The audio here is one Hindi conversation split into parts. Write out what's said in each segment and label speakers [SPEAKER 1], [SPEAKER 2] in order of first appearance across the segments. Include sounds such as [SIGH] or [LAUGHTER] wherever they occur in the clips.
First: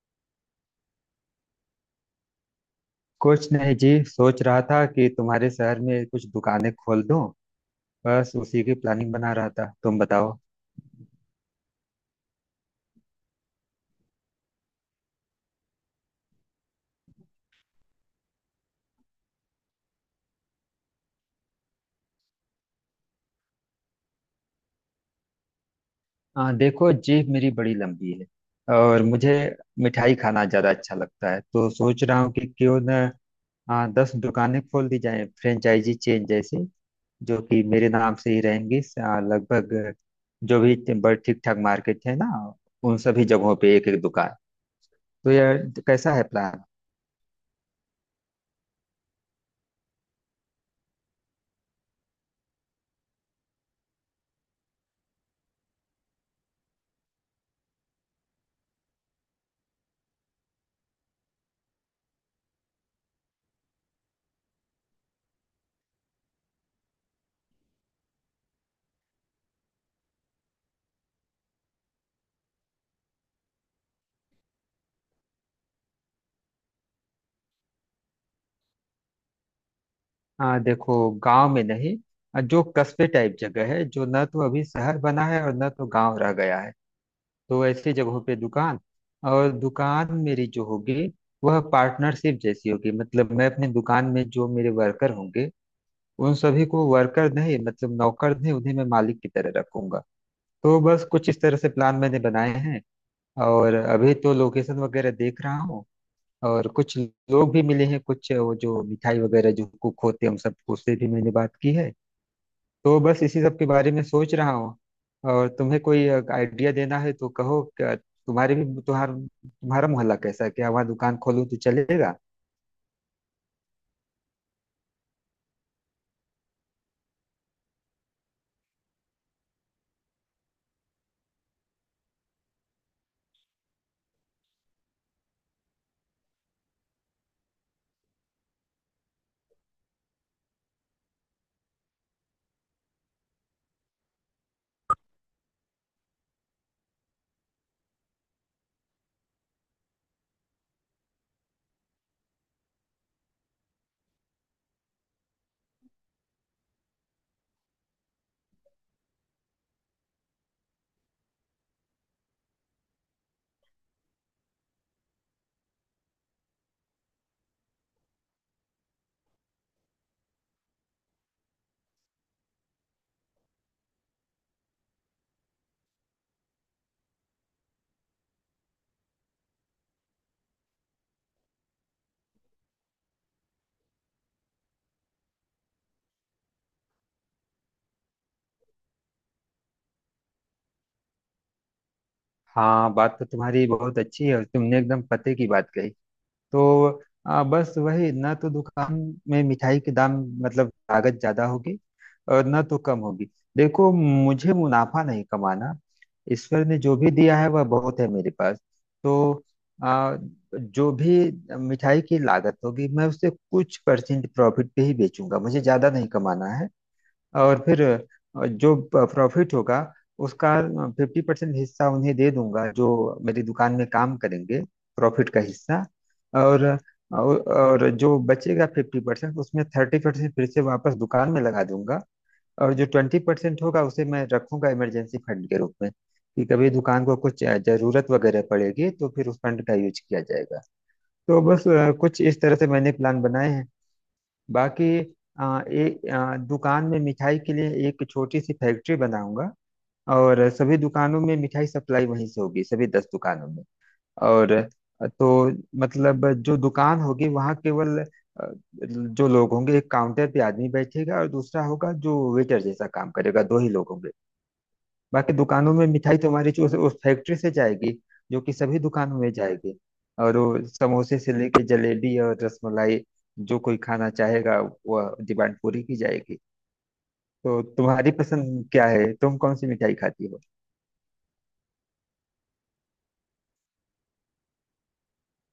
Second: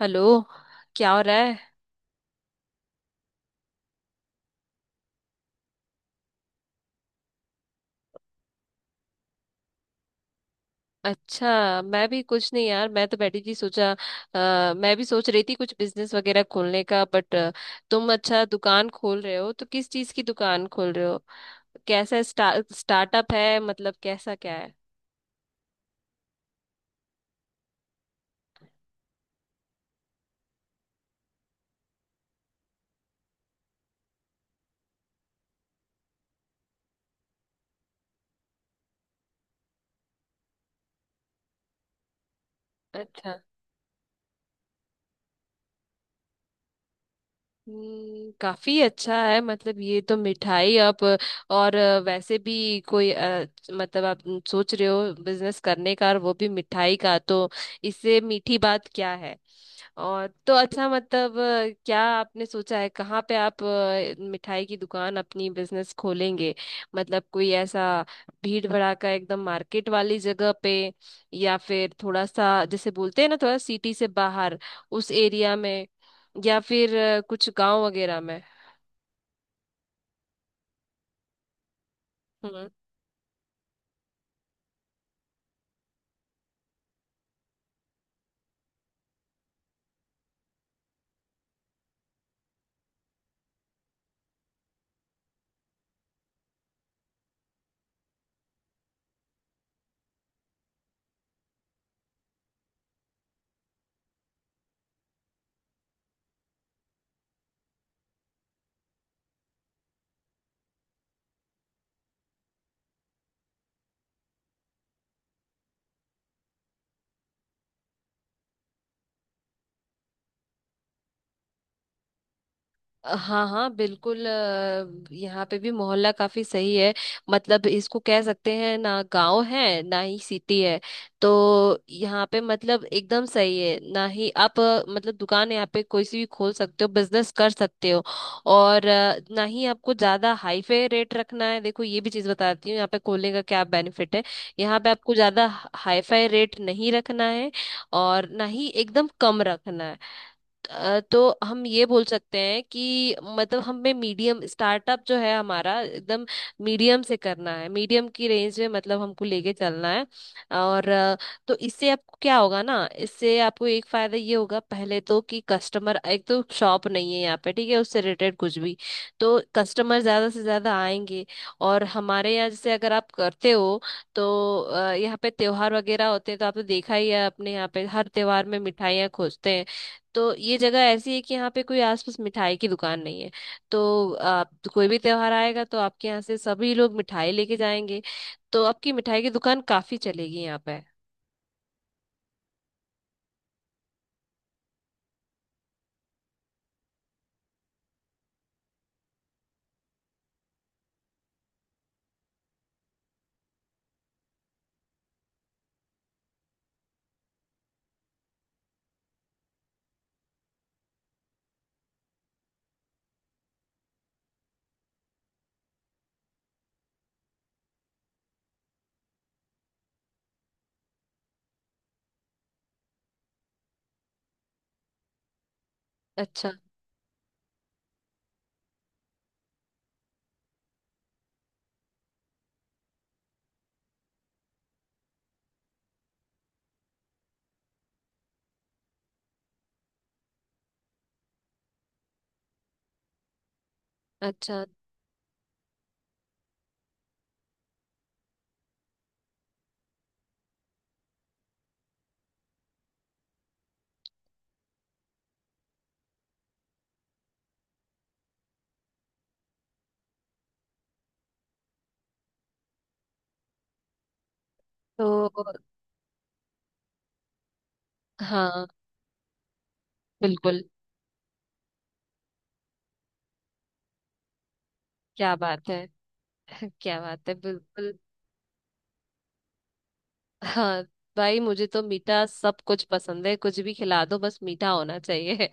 [SPEAKER 1] हेलो। क्या हो रहा है।
[SPEAKER 2] कुछ नहीं जी। सोच रहा था कि तुम्हारे शहर में कुछ दुकानें खोल दूं। बस उसी की प्लानिंग बना रहा था, तुम बताओ।
[SPEAKER 1] अच्छा, मैं भी कुछ नहीं यार, मैं तो बैठी थी। सोचा, मैं भी सोच रही थी कुछ बिजनेस वगैरह खोलने का, बट तुम अच्छा दुकान खोल रहे हो तो किस चीज की दुकान खोल रहे हो। कैसा स्टार्टअप है, मतलब कैसा क्या है।
[SPEAKER 2] देखो, जेब मेरी बड़ी लंबी है और मुझे मिठाई खाना ज्यादा अच्छा लगता है। तो सोच रहा हूँ कि क्यों न 10 दुकानें खोल दी जाएं, फ्रेंचाइजी चेन जैसी, जो कि मेरे नाम से ही रहेंगी। लगभग जो भी बड़े ठीक ठाक मार्केट है ना, उन सभी
[SPEAKER 1] अच्छा।
[SPEAKER 2] जगहों पे एक एक दुकान। तो यह कैसा है प्लान?
[SPEAKER 1] काफी अच्छा है। मतलब ये तो मिठाई आप और वैसे भी कोई मतलब आप सोच रहे हो बिजनेस करने का और वो भी मिठाई का, तो इससे मीठी बात क्या है। और तो अच्छा, मतलब क्या आपने सोचा है कहाँ पे आप मिठाई की दुकान अपनी बिजनेस खोलेंगे। मतलब कोई ऐसा भीड़ भड़ाका एकदम मार्केट वाली जगह पे, या फिर थोड़ा सा जैसे बोलते हैं ना थोड़ा सिटी से बाहर उस एरिया में, या फिर कुछ गांव वगैरह में।
[SPEAKER 2] हाँ, देखो, गांव में नहीं। जो
[SPEAKER 1] हम्म।
[SPEAKER 2] कस्बे टाइप जगह है, जो ना तो अभी शहर बना है और ना तो गांव रह गया है, तो ऐसी जगहों पे दुकान। और दुकान मेरी जो होगी, वह पार्टनरशिप जैसी होगी। मतलब मैं अपने दुकान में जो मेरे वर्कर होंगे, उन सभी को वर्कर नहीं, मतलब नौकर नहीं, उन्हें मैं मालिक की तरह रखूंगा। तो बस कुछ इस तरह से प्लान मैंने बनाए हैं। और अभी तो लोकेशन वगैरह देख रहा हूँ। और कुछ लोग भी मिले हैं, कुछ वो जो मिठाई वगैरह जो कुक होते हैं, उन सबको उससे भी मैंने बात की है। तो बस इसी सब के बारे में सोच रहा हूँ। और तुम्हें कोई आइडिया देना है तो कहो। क्या तुम्हारे भी तुम्हारा तुम्हारा मोहल्ला कैसा है? क्या वहाँ दुकान खोलूँ तो चलेगा?
[SPEAKER 1] हाँ हाँ बिल्कुल। यहाँ पे भी मोहल्ला काफी सही है। मतलब इसको कह सकते हैं ना गांव है ना ही सिटी है। तो यहाँ पे मतलब एकदम सही है। ना ही आप मतलब दुकान यहाँ पे कोई सी भी खोल सकते हो, बिजनेस कर सकते हो। और ना ही आपको ज्यादा हाईफाई रेट रखना है। देखो ये भी चीज बताती हूँ यहाँ पे खोलने का क्या बेनिफिट है। यहाँ पे आपको ज्यादा हाईफाई रेट नहीं रखना है, और ना ही एकदम कम रखना है। तो हम ये बोल सकते हैं कि मतलब हमें मीडियम स्टार्टअप जो है हमारा, एकदम मीडियम से करना है। मीडियम की रेंज में मतलब हमको लेके चलना है। और तो इससे आपको क्या होगा ना, इससे आपको एक फायदा ये होगा पहले तो, कि कस्टमर, एक तो शॉप नहीं है यहाँ पे ठीक है उससे रिलेटेड कुछ भी, तो कस्टमर ज्यादा से ज्यादा आएंगे। और हमारे यहाँ जैसे अगर आप करते हो तो यहाँ पे त्योहार वगैरह होते हैं, तो आपने देखा ही है अपने यहाँ पे हर त्योहार में मिठाइयाँ खोजते हैं। तो ये जगह ऐसी है कि यहाँ पे कोई आसपास मिठाई की दुकान नहीं है। तो आप, कोई भी त्योहार आएगा तो आपके यहाँ से सभी लोग मिठाई लेके जाएंगे। तो आपकी मिठाई की दुकान काफी चलेगी यहाँ पे।
[SPEAKER 2] हाँ, बात तो तुम्हारी बहुत अच्छी है और तुमने एकदम पते की बात कही। तो बस वही, ना तो दुकान में मिठाई के दाम, मतलब लागत ज्यादा होगी और ना तो कम होगी। देखो, मुझे मुनाफा नहीं कमाना। ईश्वर ने जो भी दिया है वह बहुत है मेरे पास। तो आ, जो भी मिठाई की लागत होगी, मैं उससे कुछ परसेंट प्रॉफिट पे ही बेचूंगा, मुझे ज्यादा नहीं कमाना है। और फिर जो प्रॉफिट होगा उसका 50% हिस्सा उन्हें दे दूंगा जो मेरी दुकान में काम करेंगे। प्रॉफिट का हिस्सा।
[SPEAKER 1] अच्छा।
[SPEAKER 2] और और जो बचेगा 50%, उसमें 30% फिर से वापस दुकान में लगा दूंगा। और जो 20% होगा उसे मैं रखूंगा इमरजेंसी फंड के रूप में कि कभी दुकान को कुछ जरूरत वगैरह पड़ेगी तो फिर उस फंड का यूज किया जाएगा। तो बस कुछ इस तरह से मैंने प्लान बनाए हैं।
[SPEAKER 1] अच्छा
[SPEAKER 2] बाकी दुकान में मिठाई के लिए एक छोटी सी फैक्ट्री बनाऊंगा और सभी दुकानों में मिठाई सप्लाई वहीं से होगी, सभी 10 दुकानों में। और तो मतलब जो दुकान होगी वहाँ केवल अ, जो लोग होंगे, एक काउंटर पे आदमी बैठेगा और दूसरा होगा जो वेटर जैसा काम करेगा, दो ही लोग होंगे।
[SPEAKER 1] तो
[SPEAKER 2] बाकी दुकानों में मिठाई तुम्हारी जो उस फैक्ट्री से जाएगी, जो कि
[SPEAKER 1] हाँ
[SPEAKER 2] सभी दुकानों में जाएगी। और
[SPEAKER 1] बिल्कुल।
[SPEAKER 2] वो समोसे से लेके जलेबी और रसमलाई, जो कोई खाना चाहेगा, वह
[SPEAKER 1] क्या
[SPEAKER 2] डिमांड
[SPEAKER 1] बात
[SPEAKER 2] पूरी
[SPEAKER 1] है।
[SPEAKER 2] की जाएगी।
[SPEAKER 1] [LAUGHS] क्या बात है,
[SPEAKER 2] तो
[SPEAKER 1] बिल्कुल।
[SPEAKER 2] तुम्हारी पसंद क्या है? तुम कौन सी मिठाई खाती हो?
[SPEAKER 1] हाँ, भाई मुझे तो मीठा सब कुछ पसंद है, कुछ भी खिला दो बस मीठा होना चाहिए।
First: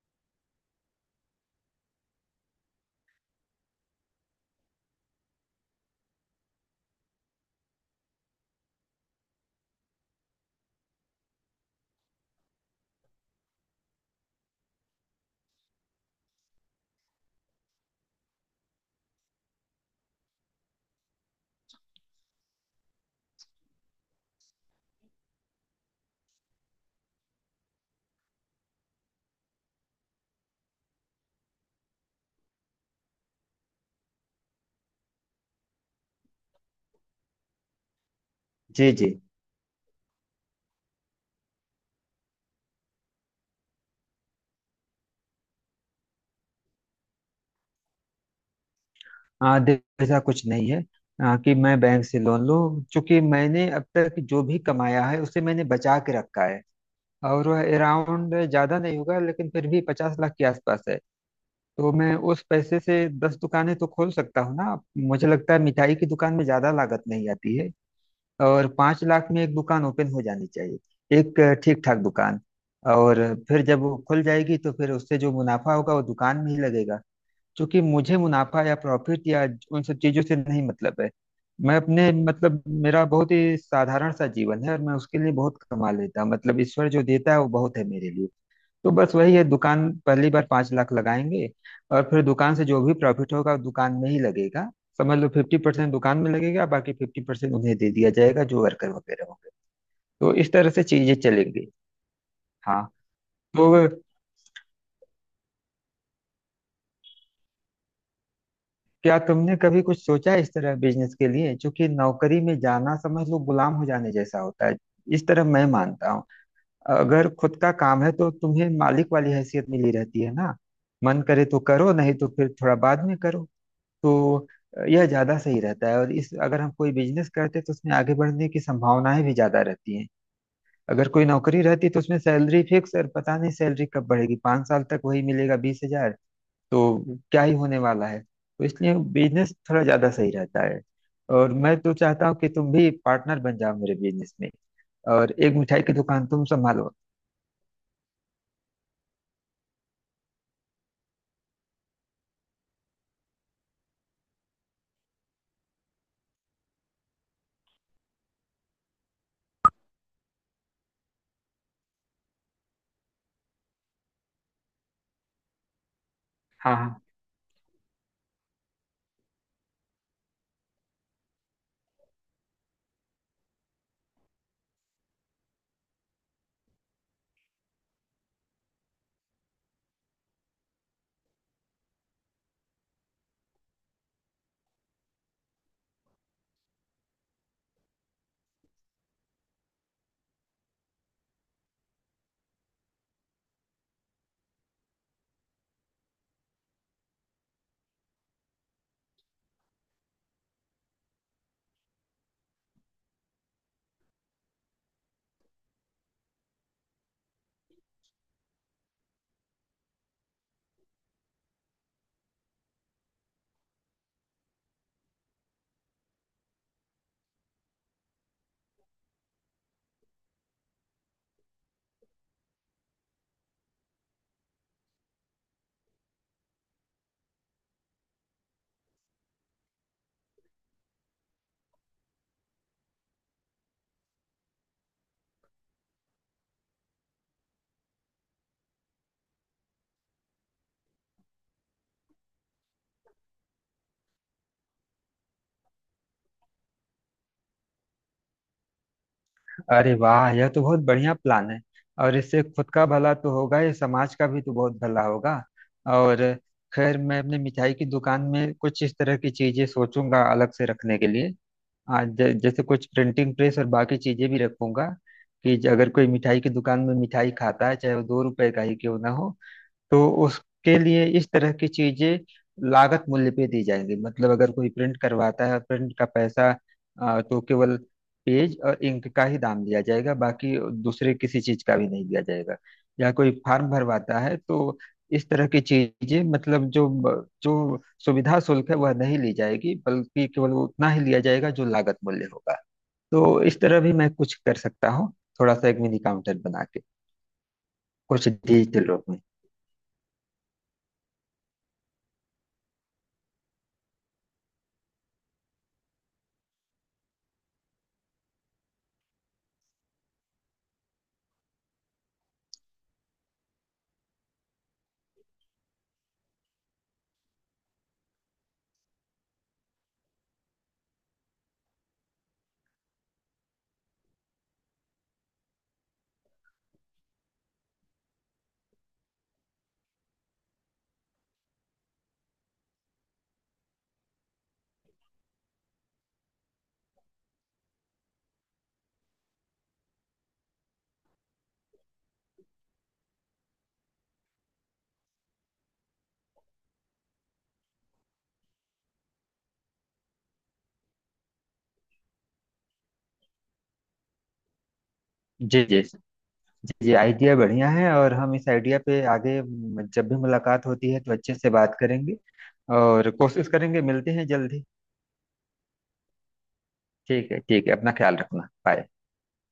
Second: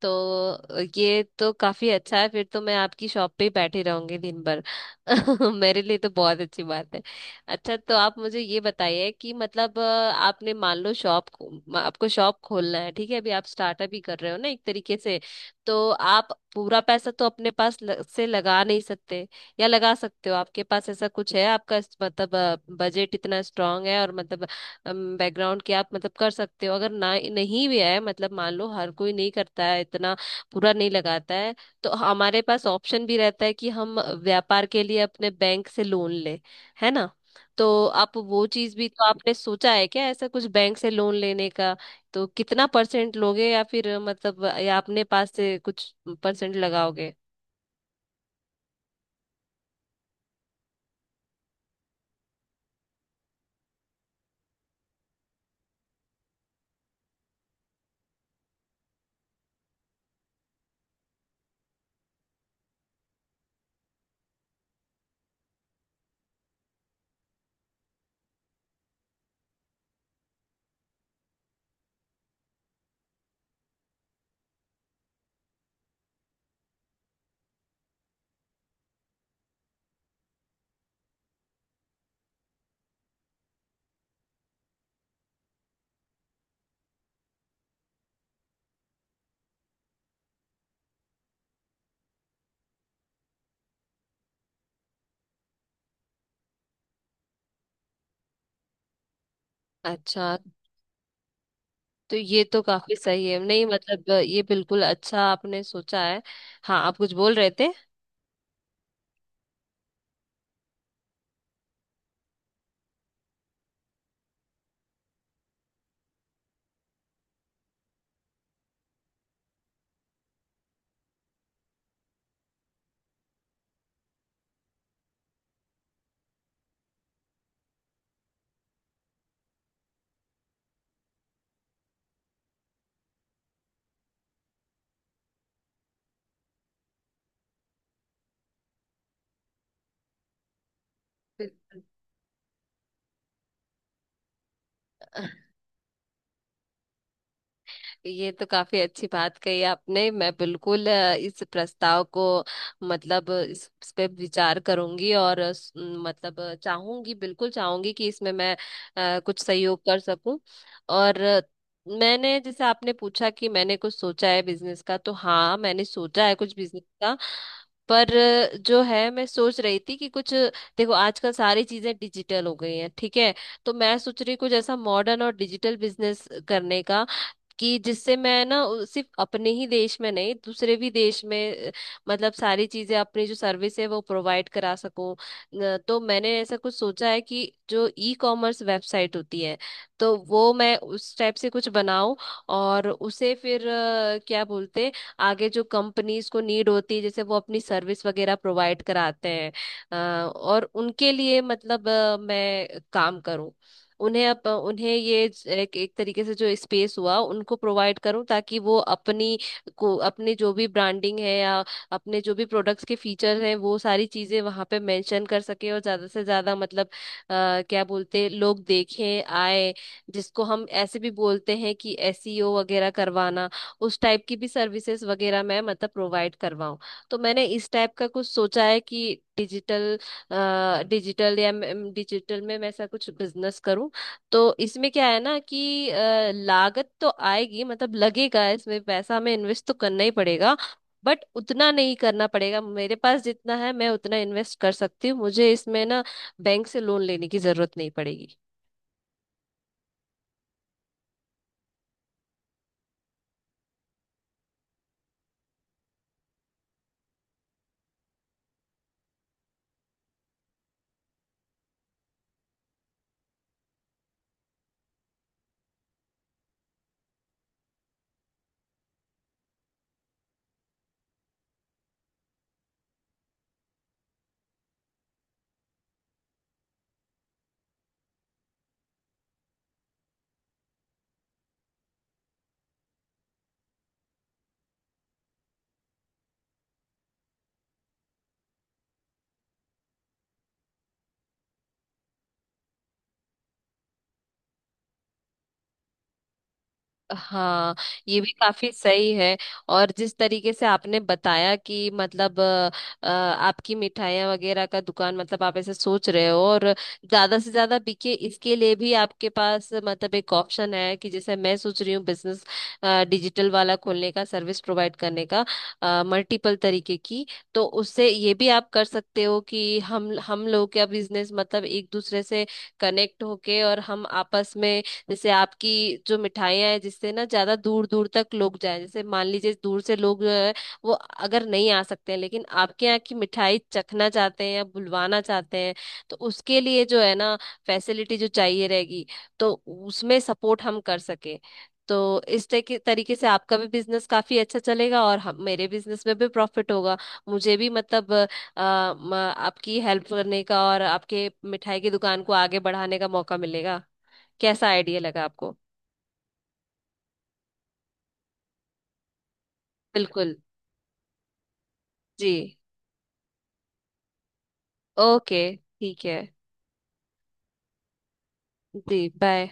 [SPEAKER 1] तो ये तो काफी अच्छा है, फिर तो मैं आपकी शॉप पे ही बैठी रहूंगी दिन भर। [LAUGHS] मेरे लिए तो बहुत अच्छी बात है। अच्छा, तो आप मुझे ये बताइए कि मतलब आपने मान लो शॉप, आपको शॉप खोलना है ठीक है, अभी आप स्टार्टअप ही कर रहे हो ना एक तरीके से। तो आप पूरा पैसा तो अपने पास से लगा नहीं सकते, या लगा सकते हो? आपके पास ऐसा कुछ है आपका मतलब बजट इतना स्ट्रांग है, और मतलब बैकग्राउंड के आप मतलब कर सकते हो? अगर ना नहीं भी है, मतलब मान लो हर कोई नहीं करता है इतना पूरा नहीं लगाता है, तो हमारे पास ऑप्शन भी रहता है कि हम व्यापार के लिए अपने बैंक से लोन ले, है ना। तो आप वो चीज भी,
[SPEAKER 2] जी
[SPEAKER 1] तो
[SPEAKER 2] जी।
[SPEAKER 1] आपने सोचा है क्या ऐसा कुछ बैंक से लोन लेने का? तो कितना परसेंट लोगे, या फिर मतलब या अपने पास से कुछ परसेंट लगाओगे?
[SPEAKER 2] ऐसा कुछ नहीं है कि मैं बैंक से लोन लूं, क्योंकि मैंने अब तक जो भी कमाया है उसे मैंने बचा के रखा है। और वह अराउंड ज्यादा नहीं होगा लेकिन फिर भी 50 लाख के आसपास है। तो मैं उस पैसे से 10 दुकानें तो खोल सकता हूँ ना। मुझे लगता है मिठाई की दुकान में ज्यादा लागत नहीं आती है। और 5 लाख में एक दुकान ओपन हो जानी चाहिए, एक ठीक ठाक दुकान। और फिर जब वो खुल जाएगी तो फिर उससे जो मुनाफा होगा वो दुकान में ही लगेगा। क्योंकि मुझे मुनाफा या प्रॉफिट या उन सब चीजों से नहीं मतलब है। मैं अपने मतलब मेरा बहुत ही साधारण सा जीवन है और मैं उसके लिए बहुत कमा लेता हूँ। मतलब ईश्वर जो देता है वो बहुत है मेरे लिए। तो बस वही है, दुकान पहली बार 5 लाख लगाएंगे। और फिर दुकान से जो भी प्रॉफिट होगा वो दुकान में ही लगेगा। समझ लो 50% दुकान में लगेगा, बाकी 50% उन्हें दे दिया जाएगा जो वर्कर वगैरह होंगे।
[SPEAKER 1] अच्छा।
[SPEAKER 2] तो इस तरह से चीजें चलेंगी।
[SPEAKER 1] तो ये तो
[SPEAKER 2] हाँ।
[SPEAKER 1] काफी सही है, नहीं
[SPEAKER 2] तो
[SPEAKER 1] मतलब ये बिल्कुल अच्छा आपने सोचा है। हाँ आप कुछ बोल रहे थे।
[SPEAKER 2] क्या तुमने कभी कुछ सोचा है इस तरह बिजनेस के लिए? क्योंकि नौकरी में जाना समझ लो गुलाम हो जाने जैसा होता है, इस तरह मैं मानता हूँ। अगर खुद का काम है तो तुम्हें मालिक वाली हैसियत मिली रहती है ना। मन करे तो करो, नहीं तो फिर थोड़ा बाद में करो। तो यह ज्यादा सही रहता है। और इस अगर हम कोई बिजनेस करते हैं तो उसमें आगे बढ़ने की संभावनाएं भी ज्यादा रहती हैं। अगर कोई नौकरी रहती तो उसमें सैलरी फिक्स और पता नहीं सैलरी कब बढ़ेगी, 5 साल तक वही मिलेगा 20,000। तो क्या ही होने वाला है? तो इसलिए बिजनेस थोड़ा ज्यादा सही रहता है। और मैं तो चाहता हूँ कि तुम भी पार्टनर बन जाओ मेरे बिजनेस में, और एक मिठाई की दुकान तुम संभालो।
[SPEAKER 1] ये तो काफी अच्छी बात कही आपने। मैं बिल्कुल इस प्रस्ताव को, मतलब इस पे विचार करूंगी। और मतलब चाहूंगी, बिल्कुल चाहूंगी कि इसमें मैं कुछ सहयोग कर सकूं। और मैंने जैसे आपने पूछा कि मैंने कुछ सोचा है बिजनेस का, तो हाँ मैंने सोचा है कुछ बिजनेस
[SPEAKER 2] हाँ,
[SPEAKER 1] का। पर जो है मैं सोच रही थी कि कुछ, देखो आजकल सारी चीजें डिजिटल हो गई हैं ठीक है, तो मैं सोच रही कुछ ऐसा मॉडर्न और डिजिटल बिजनेस करने का, कि जिससे मैं ना सिर्फ अपने ही देश में नहीं, दूसरे भी देश में मतलब सारी चीजें अपनी जो सर्विस है वो प्रोवाइड करा सकूं। तो मैंने ऐसा कुछ सोचा है कि जो ई कॉमर्स वेबसाइट होती है, तो वो मैं उस टाइप से कुछ बनाऊं। और उसे फिर क्या बोलते, आगे जो कंपनीज को नीड होती है जैसे वो अपनी सर्विस वगैरह प्रोवाइड कराते हैं, अ, और उनके लिए मतलब मैं काम करूं। उन्हें उन्हें ये एक, एक तरीके से जो स्पेस हुआ उनको प्रोवाइड करूं, ताकि वो अपनी को अपने जो भी ब्रांडिंग है या अपने जो भी प्रोडक्ट्स के फीचर हैं वो सारी चीजें वहां पे मेंशन कर सके, और ज्यादा से ज्यादा मतलब क्या बोलते हैं, लोग देखें आए, जिसको हम ऐसे भी बोलते हैं कि एसईओ वगैरह करवाना, उस टाइप की भी सर्विसेज वगैरह मैं मतलब प्रोवाइड करवाऊं। तो मैंने इस टाइप का कुछ सोचा है कि डिजिटल, डिजिटल या डिजिटल में मैं ऐसा कुछ बिजनेस करूं। तो इसमें क्या है ना कि लागत तो आएगी, मतलब लगेगा इसमें पैसा, हमें इन्वेस्ट तो करना ही पड़ेगा, बट उतना नहीं करना पड़ेगा। मेरे पास जितना है मैं उतना इन्वेस्ट कर सकती हूँ। मुझे इसमें ना बैंक से लोन लेने की जरूरत नहीं पड़ेगी।
[SPEAKER 2] अरे वाह, यह तो बहुत बढ़िया प्लान है। और इससे खुद का भला तो होगा ही, समाज का भी तो बहुत भला होगा। और खैर मैं अपने मिठाई की दुकान में कुछ इस तरह की चीजें सोचूंगा अलग से रखने के लिए। आज जैसे कुछ प्रिंटिंग प्रेस और बाकी चीजें भी रखूंगा। कि अगर कोई मिठाई की दुकान में मिठाई खाता है, चाहे वो 2 रुपए का ही क्यों ना हो, तो उसके लिए इस तरह की चीजें लागत मूल्य पे दी जाएंगी। मतलब अगर कोई प्रिंट करवाता है, प्रिंट का पैसा तो केवल पेज और इंक का ही दाम दिया जाएगा, बाकी दूसरे किसी चीज का भी नहीं दिया जाएगा। या कोई फॉर्म भरवाता है तो इस तरह की चीजें, मतलब जो जो सुविधा शुल्क है वह नहीं ली जाएगी, बल्कि केवल उतना ही लिया जाएगा जो लागत मूल्य होगा। तो इस तरह भी मैं कुछ कर सकता हूँ, थोड़ा सा एक मिनी काउंटर बना के,
[SPEAKER 1] हाँ, ये
[SPEAKER 2] कुछ
[SPEAKER 1] भी काफी
[SPEAKER 2] डिजिटल रूप
[SPEAKER 1] सही
[SPEAKER 2] में।
[SPEAKER 1] है। और जिस तरीके से आपने बताया कि मतलब आपकी मिठाइयाँ वगैरह का दुकान, मतलब आप ऐसे सोच रहे हो, और ज्यादा से ज्यादा बिके इसके लिए भी आपके पास मतलब एक ऑप्शन है, कि जैसे मैं सोच रही हूँ बिजनेस डिजिटल वाला खोलने का, सर्विस प्रोवाइड करने का मल्टीपल तरीके की, तो उससे ये भी आप कर सकते हो कि हम लोग का बिजनेस मतलब एक दूसरे से कनेक्ट होके और हम आपस में, जैसे आपकी जो मिठाइयाँ हैं जिससे ना ज्यादा दूर दूर तक लोग जाएं, जैसे मान लीजिए दूर से लोग जो है वो अगर नहीं आ सकते हैं लेकिन आपके यहाँ की मिठाई चखना चाहते हैं या बुलवाना चाहते हैं, तो उसके लिए जो है ना फैसिलिटी जो चाहिए रहेगी तो उसमें सपोर्ट हम कर सके, तो इस तरीके तरीके से आपका भी बिजनेस काफी अच्छा चलेगा और हम मेरे बिजनेस में भी प्रॉफिट होगा। मुझे भी मतलब आपकी हेल्प करने का और आपके मिठाई की दुकान को आगे बढ़ाने का मौका मिलेगा। कैसा आइडिया लगा आपको?
[SPEAKER 2] जी जी। जी जी, आइडिया बढ़िया है। और हम इस आइडिया पे आगे जब भी
[SPEAKER 1] बिल्कुल।
[SPEAKER 2] मुलाकात होती है तो अच्छे से बात करेंगे।
[SPEAKER 1] जी।
[SPEAKER 2] और कोशिश करेंगे, मिलते हैं जल्दी।
[SPEAKER 1] ओके ठीक है।
[SPEAKER 2] ठीक है ठीक है, अपना ख्याल रखना, बाय।
[SPEAKER 1] जी बाय।